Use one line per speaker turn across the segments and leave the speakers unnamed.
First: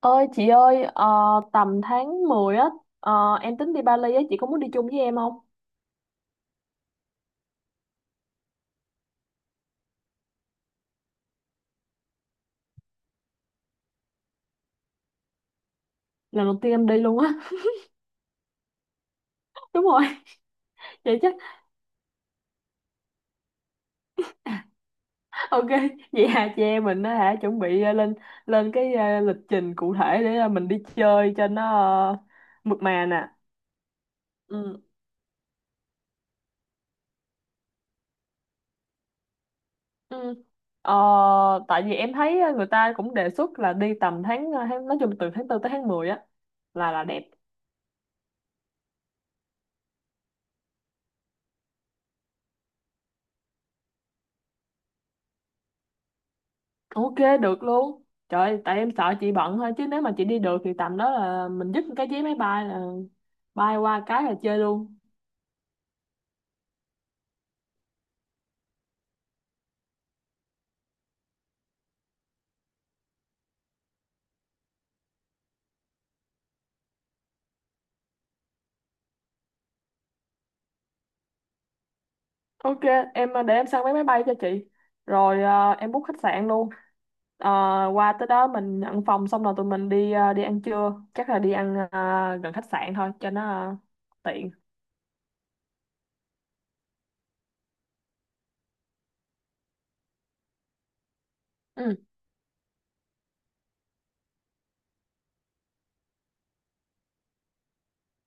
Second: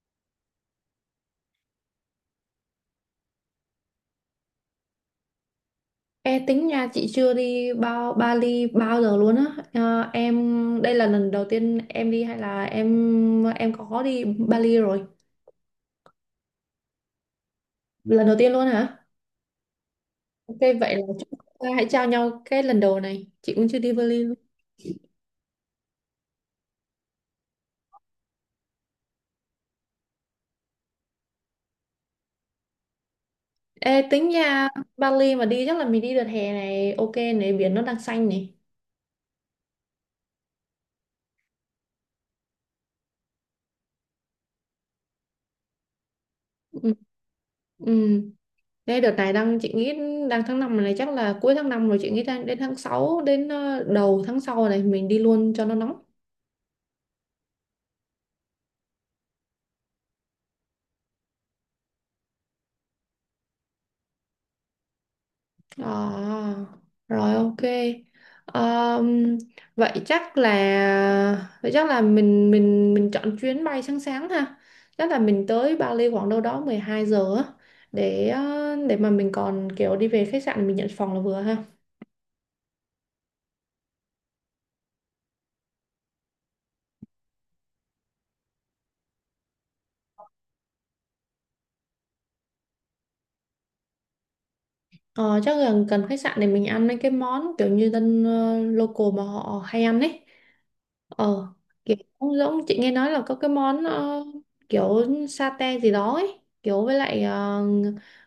Ơi chị ơi, tầm tháng 10 á. ờ, em tính đi Bali á, chị có muốn đi chung với em không?
E tính nha, chị chưa đi bao Bali bao giờ luôn á. Ờ, em đây là lần đầu tiên em đi hay là em có đi Bali rồi
Lần đầu tiên em đi luôn á.
lần đầu tiên luôn hả?
Đúng rồi,
Ok, vậy là
vậy chắc
chúng ta hãy trao nhau cái lần đầu này, chị cũng chưa đi Bali luôn.
ok. Vậy hà chị em mình á hả, chuẩn bị lên lên cái lịch trình cụ thể để mình đi chơi cho nó ờ, mượt mà nè.
Ê, tính nha.
Ừ.
Bali mà đi chắc là mình đi đợt hè này, ok này, biển nó đang xanh này.
Ừ. Ờ, tại vì em thấy người ta cũng đề xuất là đi tầm tháng, tháng nói chung từ tháng tư tới tháng 10 á là
Ừ.
là đẹp.
Ừ. Đây đợt này đang chị nghĩ đang tháng 5 này, chắc là cuối tháng 5 rồi, chị nghĩ đang đến tháng 6 đến đầu tháng sau này mình đi luôn cho nó nóng.
Ok, được luôn. Trời, tại em sợ chị bận thôi. Chứ nếu mà chị đi được thì tầm đó là mình dứt cái vé máy bay là bay qua cái là chơi luôn.
À, rồi ok. Ờm, vậy chắc là mình chọn chuyến bay sáng sáng ha. Chắc là mình tới Bali khoảng đâu đó 12 giờ á để để mà mình còn kiểu đi về khách sạn mình nhận phòng là vừa ha.
Ok, em, để em săn vé máy bay cho chị. Rồi à, em book khách sạn luôn. Ờ, Qua tới đó mình nhận phòng, xong rồi tụi mình đi à, đi ăn trưa. Chắc là đi ăn à, gần khách sạn thôi, cho nó à, tiện.
Ờ, chắc là cần khách sạn để mình ăn mấy cái món kiểu như dân local mà họ hay ăn ấy. ờ Kiểu
Ừ,
cũng giống chị nghe nói là có cái món kiểu satay gì đó ấy, kiểu với lại ờ,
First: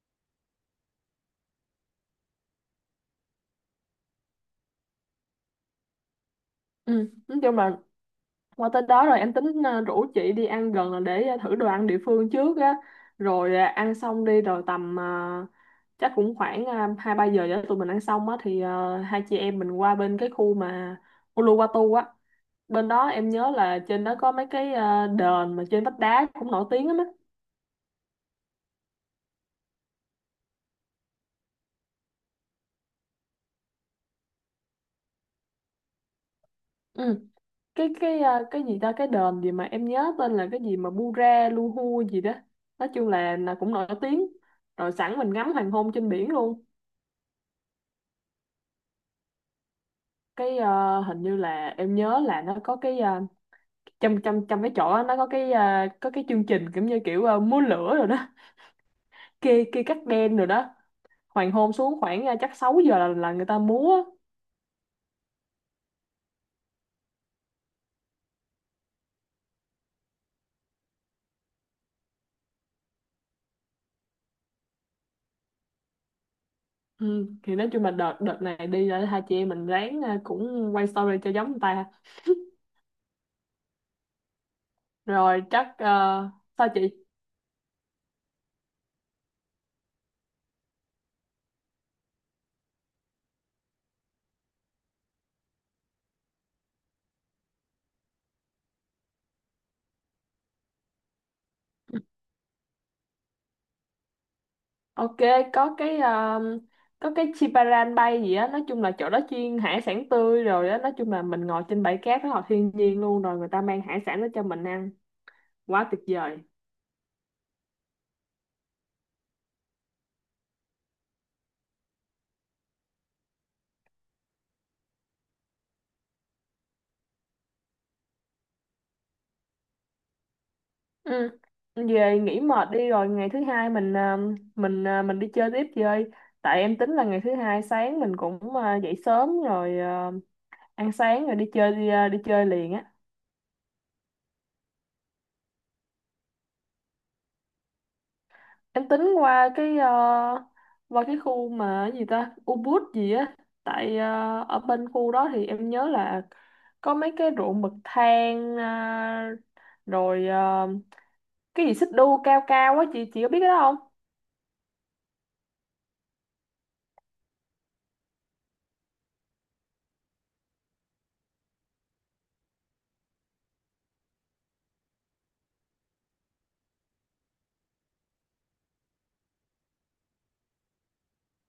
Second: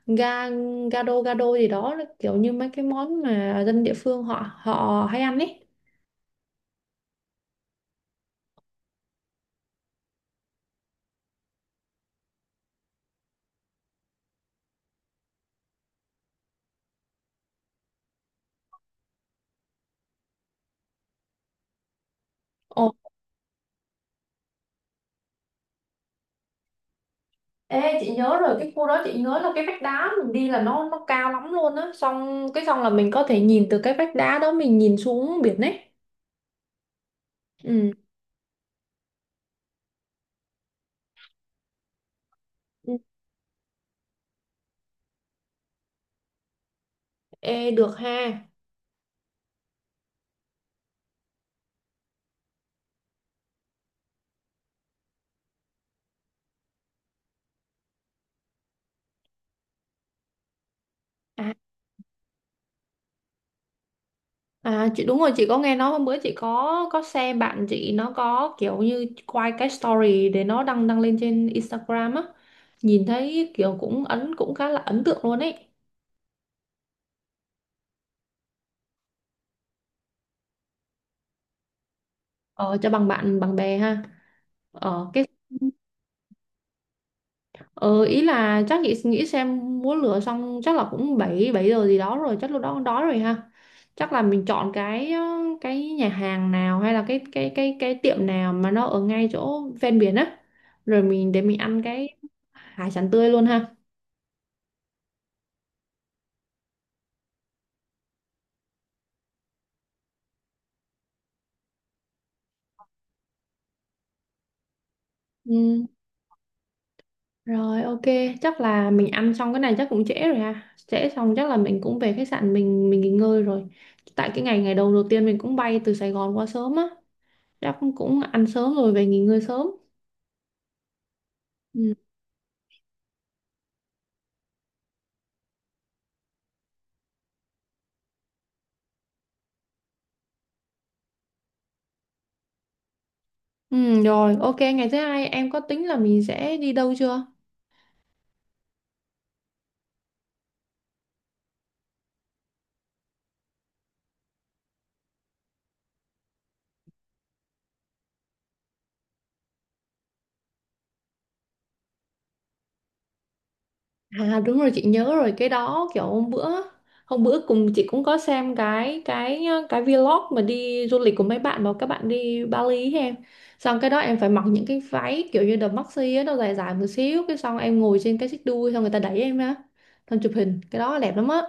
ga gado gado gì đó, kiểu như mấy cái món mà dân địa phương họ họ hay ăn ấy.
ừ. Nói chung là qua tới đó rồi em tính rủ chị đi ăn gần là để thử đồ ăn địa phương trước á. Rồi ăn xong đi rồi tầm chắc cũng khoảng hai ba giờ cho tụi mình ăn xong á, thì hai chị em mình qua bên cái khu mà Uluwatu á. Bên
Ồ.
đó em nhớ là trên đó có mấy cái đền mà trên vách đá cũng nổi tiếng lắm á.
Ê, chị nhớ rồi, cái khu đó chị nhớ là cái vách đá mình đi là nó cao lắm luôn á, xong cái xong là mình có thể nhìn từ cái vách đá đó mình nhìn xuống biển ấy.
Ừ.
Ừ.
Cái gì ta, cái đền gì mà em nhớ tên là cái gì mà Bura Luhu gì đó. Nói
Ừ.
chung là cũng nổi tiếng. Rồi sẵn mình ngắm hoàng hôn trên biển luôn.
Ê, được ha.
Cái hình như là em nhớ là nó có cái trong trong trong cái chỗ đó, nó có cái có cái chương trình kiểu như kiểu múa lửa rồi đó. Kê kê cắt đen rồi đó, hoàng
À.
hôn xuống khoảng chắc 6 giờ là người ta múa.
À, chị đúng rồi, chị có nghe nói hôm bữa chị có xem bạn chị nó có kiểu như quay cái story để nó đăng đăng lên trên Instagram á, nhìn thấy kiểu cũng ấn cũng khá là ấn tượng luôn ấy.
Ừ, thì nói chung là đợt đợt này đi là hai chị em mình ráng cũng quay story cho giống người ta.
Ờ, cho bằng bạn bằng bè ha. Ờ, cái
Rồi chắc sao chị?
Ừ, ý là chắc chị nghĩ xem múa lửa xong chắc là cũng 7 7 giờ gì đó rồi, chắc lúc đó cũng đói rồi ha. Chắc là mình chọn cái cái nhà hàng nào hay là cái tiệm nào mà nó ở ngay chỗ ven biển á, rồi mình để mình ăn cái hải sản tươi luôn ha.
Ok, có cái có cái Chiparan Bay gì á, nói chung là chỗ đó chuyên hải sản tươi rồi á, nói chung là mình ngồi trên bãi cát rất là thiên nhiên luôn, rồi người ta mang hải sản đó cho mình ăn,
Ừ.
quá tuyệt vời.
Rồi ok. Chắc là mình ăn xong cái này chắc cũng trễ rồi ha, trễ xong chắc là mình cũng về khách sạn mình nghỉ ngơi rồi, tại cái ngày ngày đầu đầu tiên mình cũng bay từ Sài Gòn qua sớm á, chắc cũng ăn sớm rồi về nghỉ ngơi sớm.
Ừ.
Ừ.
Về nghỉ mệt đi rồi ngày thứ hai mình à, mình đi chơi tiếp chơi. Tại em tính là ngày thứ hai sáng mình cũng à, dậy sớm rồi à, ăn sáng rồi đi chơi đi, à, đi chơi liền á.
Ừ, rồi, ok, ngày thứ hai em có tính là mình sẽ đi đâu chưa?
Em tính qua cái à, qua cái khu mà cái gì ta Ubud gì á. Tại à, ở bên khu đó thì em nhớ là có mấy cái ruộng bậc thang à, rồi à, cái gì xích đu cao cao á, chị có biết cái đó không?
À đúng rồi, chị nhớ rồi, cái đó kiểu hôm bữa cùng chị cũng có xem cái vlog mà đi du lịch của mấy bạn mà các bạn đi Bali ấy em. Xong cái đó em phải mặc những cái váy kiểu như đầm maxi á, nó dài dài một xíu, cái xong em ngồi trên cái xích đu xong người ta đẩy em á. Xong chụp hình, cái đó đẹp lắm á.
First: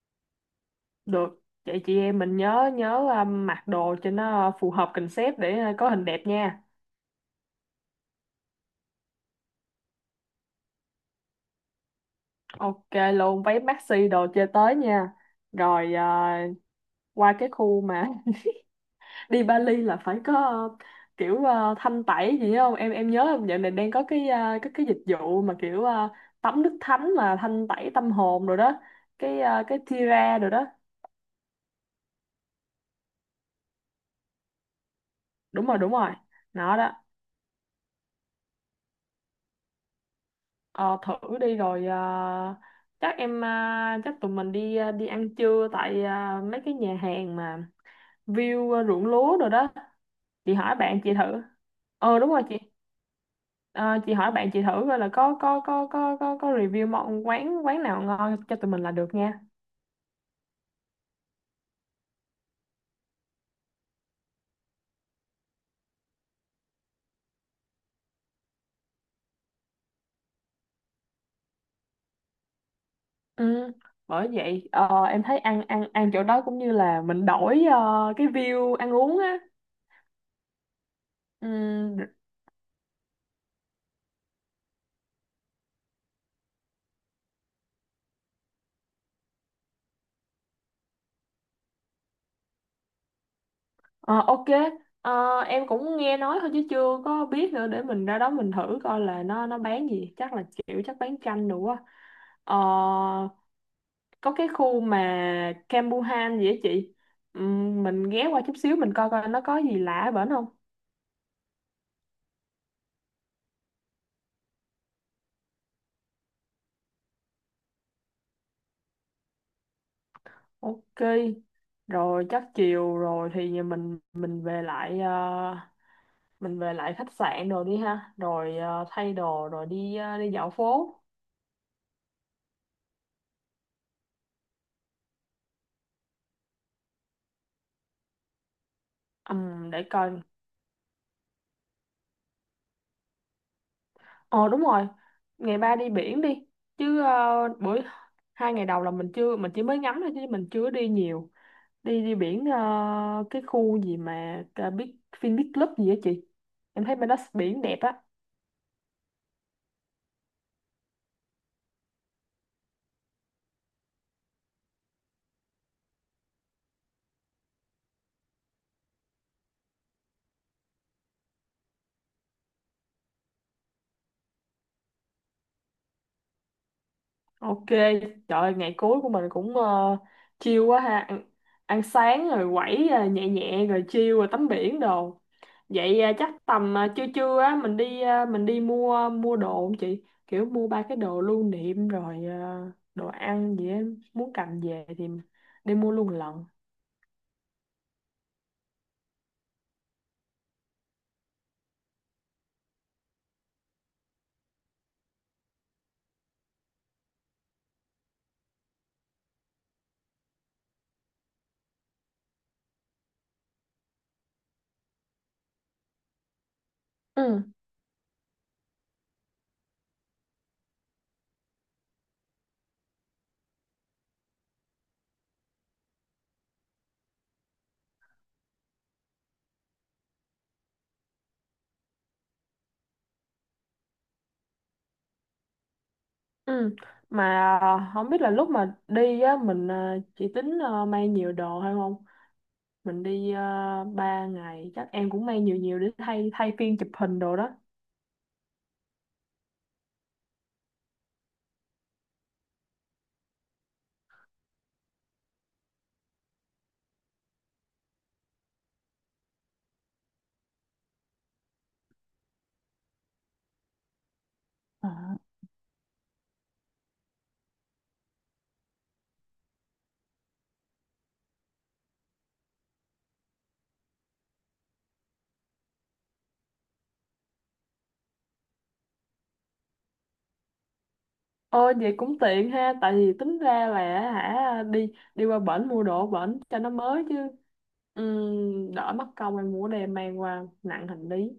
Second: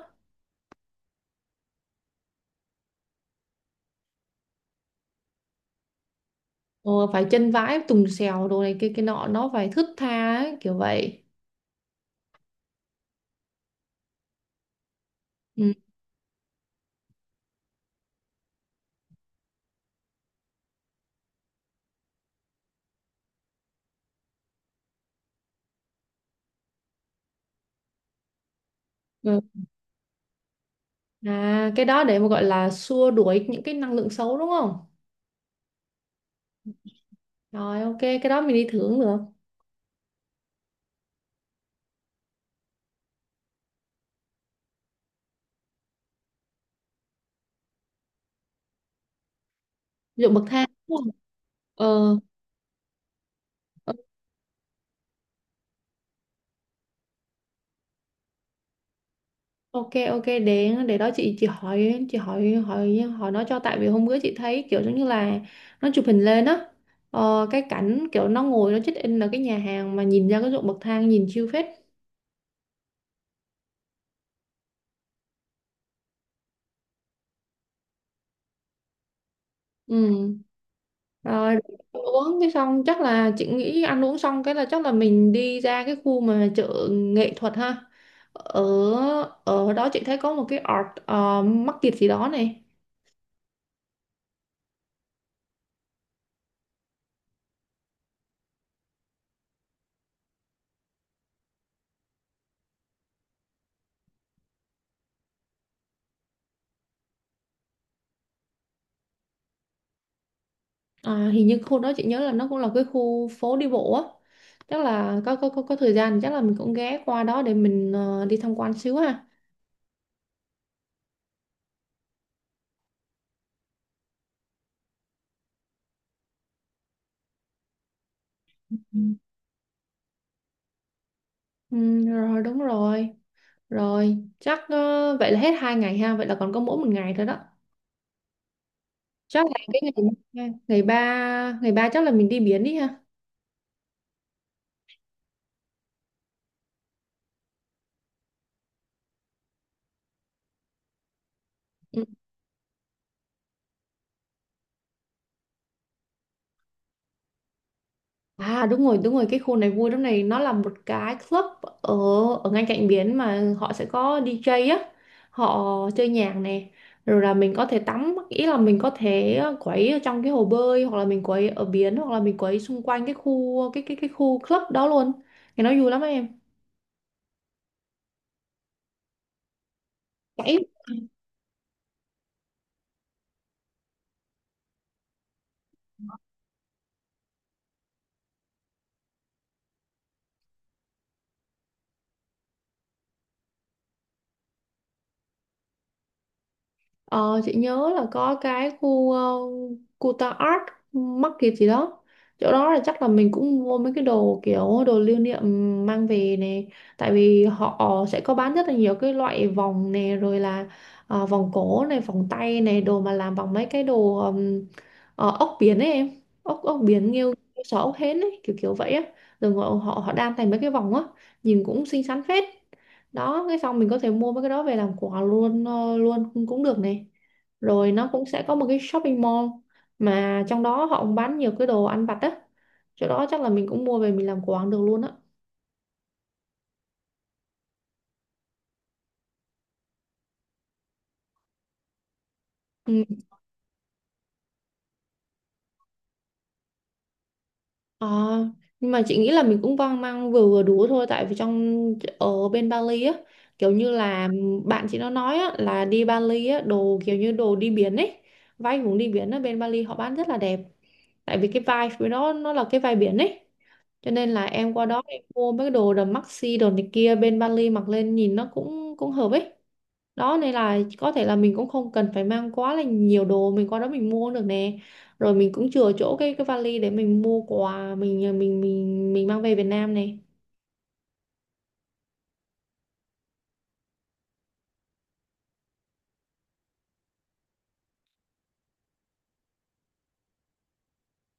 Được, vậy chị em mình nhớ nhớ à, mặc đồ cho nó phù hợp concept để à, có hình đẹp nha.
Ờ, phải chân vái tùng xèo đồ này kia kia nọ nó phải thướt tha ấy, kiểu vậy.
Ok luôn, váy maxi đồ chơi tới nha. Rồi à, qua cái khu mà đi Bali là phải có à, kiểu à, thanh tẩy gì không em, em nhớ dạo này đang có cái à, cái dịch vụ mà kiểu à, tắm nước thánh mà thanh tẩy tâm hồn rồi đó,
Ừ.
cái à, cái Tira rồi đó.
À, cái đó để mà gọi là xua đuổi những cái năng lượng xấu đúng không?
Đúng rồi, đúng rồi, nó đó.
Rồi ok, cái đó mình đi thử cũng được.
Ờ, thử đi rồi chắc em, chắc tụi mình đi đi ăn trưa tại mấy cái nhà hàng mà view ruộng lúa rồi đó.
Ví dụ bậc
Chị
thang
hỏi
đúng
bạn
không?
chị thử.
Ờ.
Ờ đúng rồi chị.
ờ,
Ờ, chị hỏi bạn chị thử coi là có review món quán quán nào ngon cho tụi mình là được nha.
ok ok, để đó, chị hỏi hỏi hỏi nó cho, tại vì hôm bữa chị thấy kiểu giống như là nó chụp hình lên á. Ờ, cái cảnh kiểu nó ngồi nó check in ở cái nhà hàng mà nhìn ra cái ruộng bậc thang nhìn chill phết.
Ừ, bởi vậy em thấy ăn ăn ăn chỗ đó cũng như là mình đổi cái view ăn uống á.
Ừ. Rồi
Ừ.
ăn uống cái xong chắc là chị nghĩ ăn uống xong cái là chắc là mình đi ra cái khu mà chợ nghệ thuật ha, ở ở đó chị thấy có một cái art market gì đó này.
Ờ, ok. Ờ, em cũng nghe nói thôi chứ chưa có biết nữa, để mình ra đó mình thử coi là nó bán gì, chắc là kiểu chắc bán chanh đủ á. Ờ, có cái khu mà Campuhan gì á chị. Mình ghé qua chút xíu mình coi coi nó có gì lạ ở bển không.
À, hình như khu đó chị nhớ là nó cũng là cái khu phố đi bộ á, chắc là có thời gian thì chắc là mình cũng ghé qua đó để mình đi tham quan xíu ha.
Ok, rồi chắc chiều rồi thì mình về lại mình về lại khách sạn rồi đi ha, rồi
ừ,
thay đồ rồi đi đi dạo phố.
Ừ, rồi đúng rồi, rồi chắc vậy là hết hai ngày ha, vậy là còn có mỗi một ngày thôi đó. Chắc là cái
Để
ngày
coi.
ngày ngày ba ngày ba chắc là mình đi biển đi ha.
Ờ đúng rồi, ngày ba đi biển đi. Chứ buổi hai ngày đầu là mình chưa, mình chỉ mới ngắm thôi chứ mình chưa đi nhiều. Đi
Ừ.
đi biển cái khu gì mà Big Fin Big Club gì á chị. Em thấy bên đó biển đẹp á.
À đúng rồi đúng rồi, cái khu này vui lắm này, nó là một cái club ở ở ngay cạnh biển mà họ sẽ có DJ á, họ chơi nhạc này, rồi là mình có thể tắm, ý là mình có thể quấy ở trong cái hồ bơi hoặc là mình quấy ở biển hoặc là mình quấy xung quanh cái khu cái khu club đó luôn, cái nó vui lắm em.
Ok, trời ơi, ngày cuối của mình cũng chill quá ha, ăn, ăn sáng rồi quẩy nhẹ nhẹ rồi chill rồi tắm biển đồ. Vậy chắc tầm trưa trưa á mình đi mình đi mua mua đồ không chị? Kiểu mua ba cái đồ lưu niệm rồi đồ ăn gì á, muốn cầm về thì đi mua luôn lận.
Ờ, chị nhớ là có cái khu khu ta Art Market gì đó, chỗ đó là chắc là mình cũng mua mấy cái đồ kiểu đồ lưu niệm mang về này, tại vì họ sẽ có bán rất là nhiều cái loại vòng này, rồi là vòng cổ này vòng tay này, đồ mà làm bằng mấy cái đồ ốc biển ấy em, ốc ốc biển nghêu
Ừ,
nghêu sò ốc hến ấy, kiểu kiểu vậy á, rồi họ họ họ đan thành mấy cái vòng á, nhìn cũng xinh xắn phết. Đó, cái xong mình có thể mua mấy cái đó về làm quà luôn, luôn cũng cũng được này. Rồi nó cũng sẽ có một cái shopping mall mà trong đó họ cũng bán nhiều cái đồ ăn vặt á, chỗ đó chắc là mình cũng mua về mình làm quà cũng được luôn á.
ừ. Mà không biết là lúc mà đi á mình chị tính mang nhiều đồ hay không? Mình
Ừ.
đi 3 ngày, chắc em cũng mang nhiều nhiều để thay thay phiên chụp hình đồ đó.
Ờ, nhưng mà chị nghĩ là mình cũng vang mang vừa vừa đủ thôi, tại vì trong ở bên Bali á, kiểu như là bạn chị nó nói á là đi Bali á đồ kiểu như đồ đi biển ấy, vai cũng đi biển ở bên Bali họ bán rất là đẹp, tại vì cái vai với nó là cái vai biển ấy, cho nên là em qua đó
À,
em mua mấy cái đồ đầm maxi đồ này kia bên Bali mặc lên nhìn nó cũng cũng hợp ấy. Đó nên là có thể là mình cũng không cần phải mang quá là nhiều đồ, mình qua đó mình mua cũng được nè, rồi mình cũng chừa chỗ cái vali để mình mua quà mình mang về Việt Nam này.
ôi vậy cũng tiện ha, tại vì tính ra là hả, đi đi qua bển mua đồ ở bển cho nó mới chứ. Đỡ mất công em mua đem mang qua nặng hành lý.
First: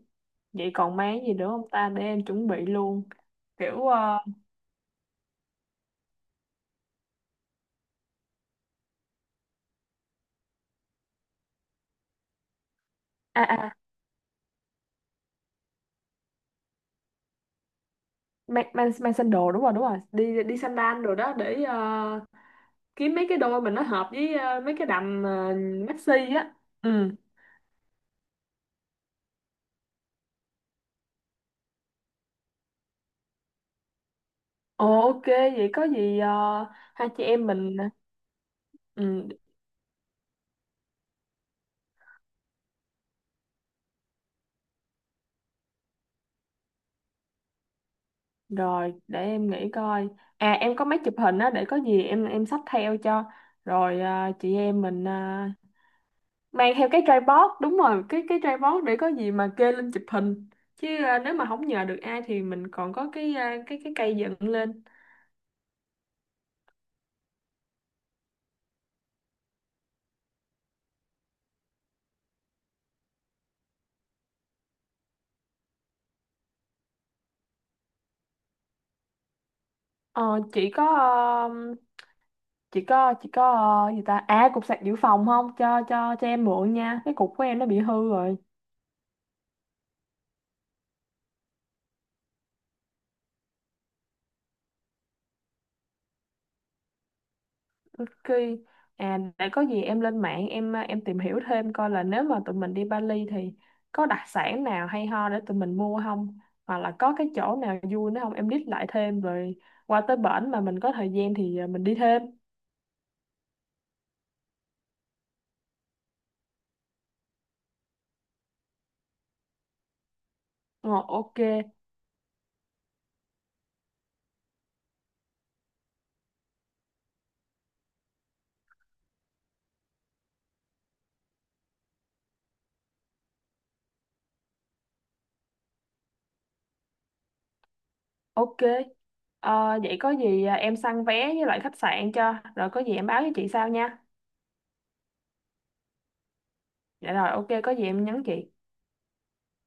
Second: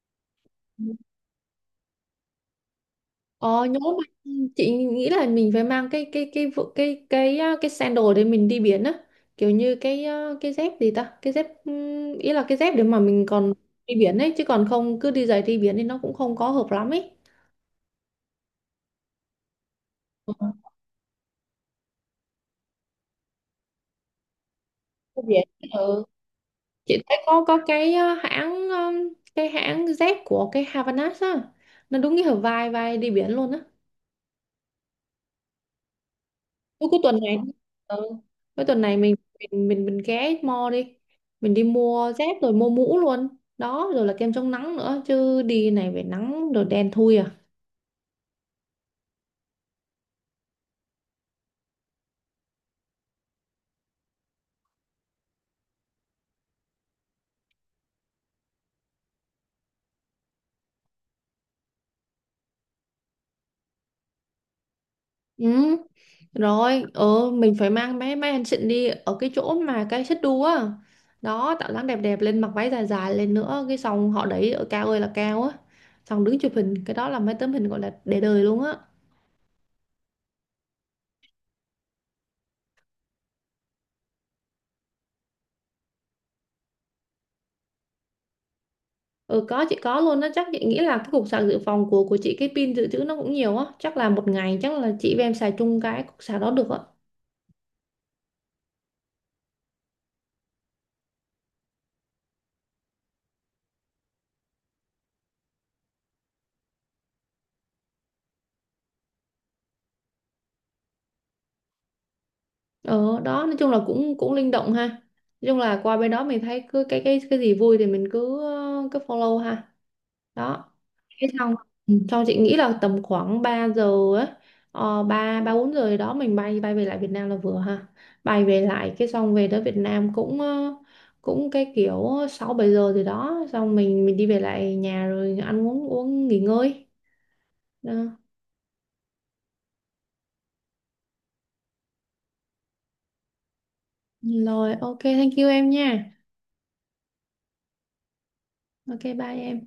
Vậy còn mang gì nữa không ta để em chuẩn bị luôn.
Ờ nhớ
Kiểu
mà, chị nghĩ là mình phải mang cái vụ- cái sandal để mình đi biển á, kiểu như cái cái dép gì ta, cái dép ý là cái dép để mà mình
à
còn
à
đi biển ấy, chứ còn không cứ đi giày đi biển thì nó cũng không có hợp lắm ấy.
mang mang mang sandal đúng rồi, đúng rồi,
Ừ.
đi đi sandal rồi đó để kiếm mấy cái đôi mình nó hợp với mấy cái
Đi
đầm
biển. Ừ.
maxi á.
Chị
Ừ.
thấy có cái hãng cái hãng Z của cái Havanas á, nó đúng nghĩa là vai vai đi biển luôn á.
Ồ ok, vậy có gì
Cuối Cuối
hai
tuần
chị
này.
em mình.
Ừ. Cuối tuần này mình
Ừ,
mình mình mình ghé mall đi, mình đi mua dép rồi mua mũ luôn. Đó, rồi là kem chống nắng nữa chứ đi này về nắng rồi đen thui à.
rồi để em nghĩ coi. À em có máy chụp hình á, để có gì em xách theo cho. Rồi chị em mình mang theo cái tripod, đúng rồi, cái tripod để có gì mà kê lên chụp hình. Chứ nếu mà không nhờ được ai thì mình còn có cái cái cây dựng lên.
Ừ. Rồi, ờ mình phải mang mấy mấy anh xịn đi ở cái chỗ mà cái xích đu á. Đó, tạo dáng đẹp đẹp lên, mặc váy dài dài lên nữa, cái xong họ đẩy ở cao ơi là cao á. Xong đứng chụp hình, cái đó là mấy tấm hình gọi là để đời luôn á.
Ờ chị có gì ta? À cục sạc dự phòng không? Cho em mượn nha. Cái cục của em nó bị hư rồi.
Ừ có chị có luôn á, chắc chị nghĩ là cái cục sạc dự phòng của chị cái pin dự trữ nó cũng nhiều á, chắc là một ngày chắc là chị và em xài chung cái cục sạc đó được á.
Ok. À, để có gì em lên mạng em à, em tìm hiểu thêm coi là nếu mà tụi mình đi Bali thì có đặc sản nào hay ho để tụi mình mua không? Hoặc là có cái chỗ nào vui nữa không? Em list lại thêm rồi qua tới bển mà mình có thời gian thì à, mình đi thêm.
Ờ đó, nói chung là cũng cũng linh động ha. Nói chung là qua bên đó mình thấy cứ cái gì vui thì mình cứ cứ follow ha. Đó.
Ờ,
Thế
ok,
xong, ừ, xong chị nghĩ là tầm khoảng 3 giờ ấy, ờ, 3 3 4 giờ gì đó mình bay bay về lại Việt Nam là vừa ha. Bay về lại cái xong về tới Việt Nam cũng cũng cái kiểu 6 7 giờ gì đó xong mình đi về lại nhà rồi ăn uống uống nghỉ ngơi. Đó.
ok. Ờ, vậy có gì à, em săn vé với lại khách sạn cho. Rồi có gì em báo với chị sau nha.
Rồi ok thank you em nha.
Dạ rồi, ok, có gì em nhắn chị.
Ok bye em.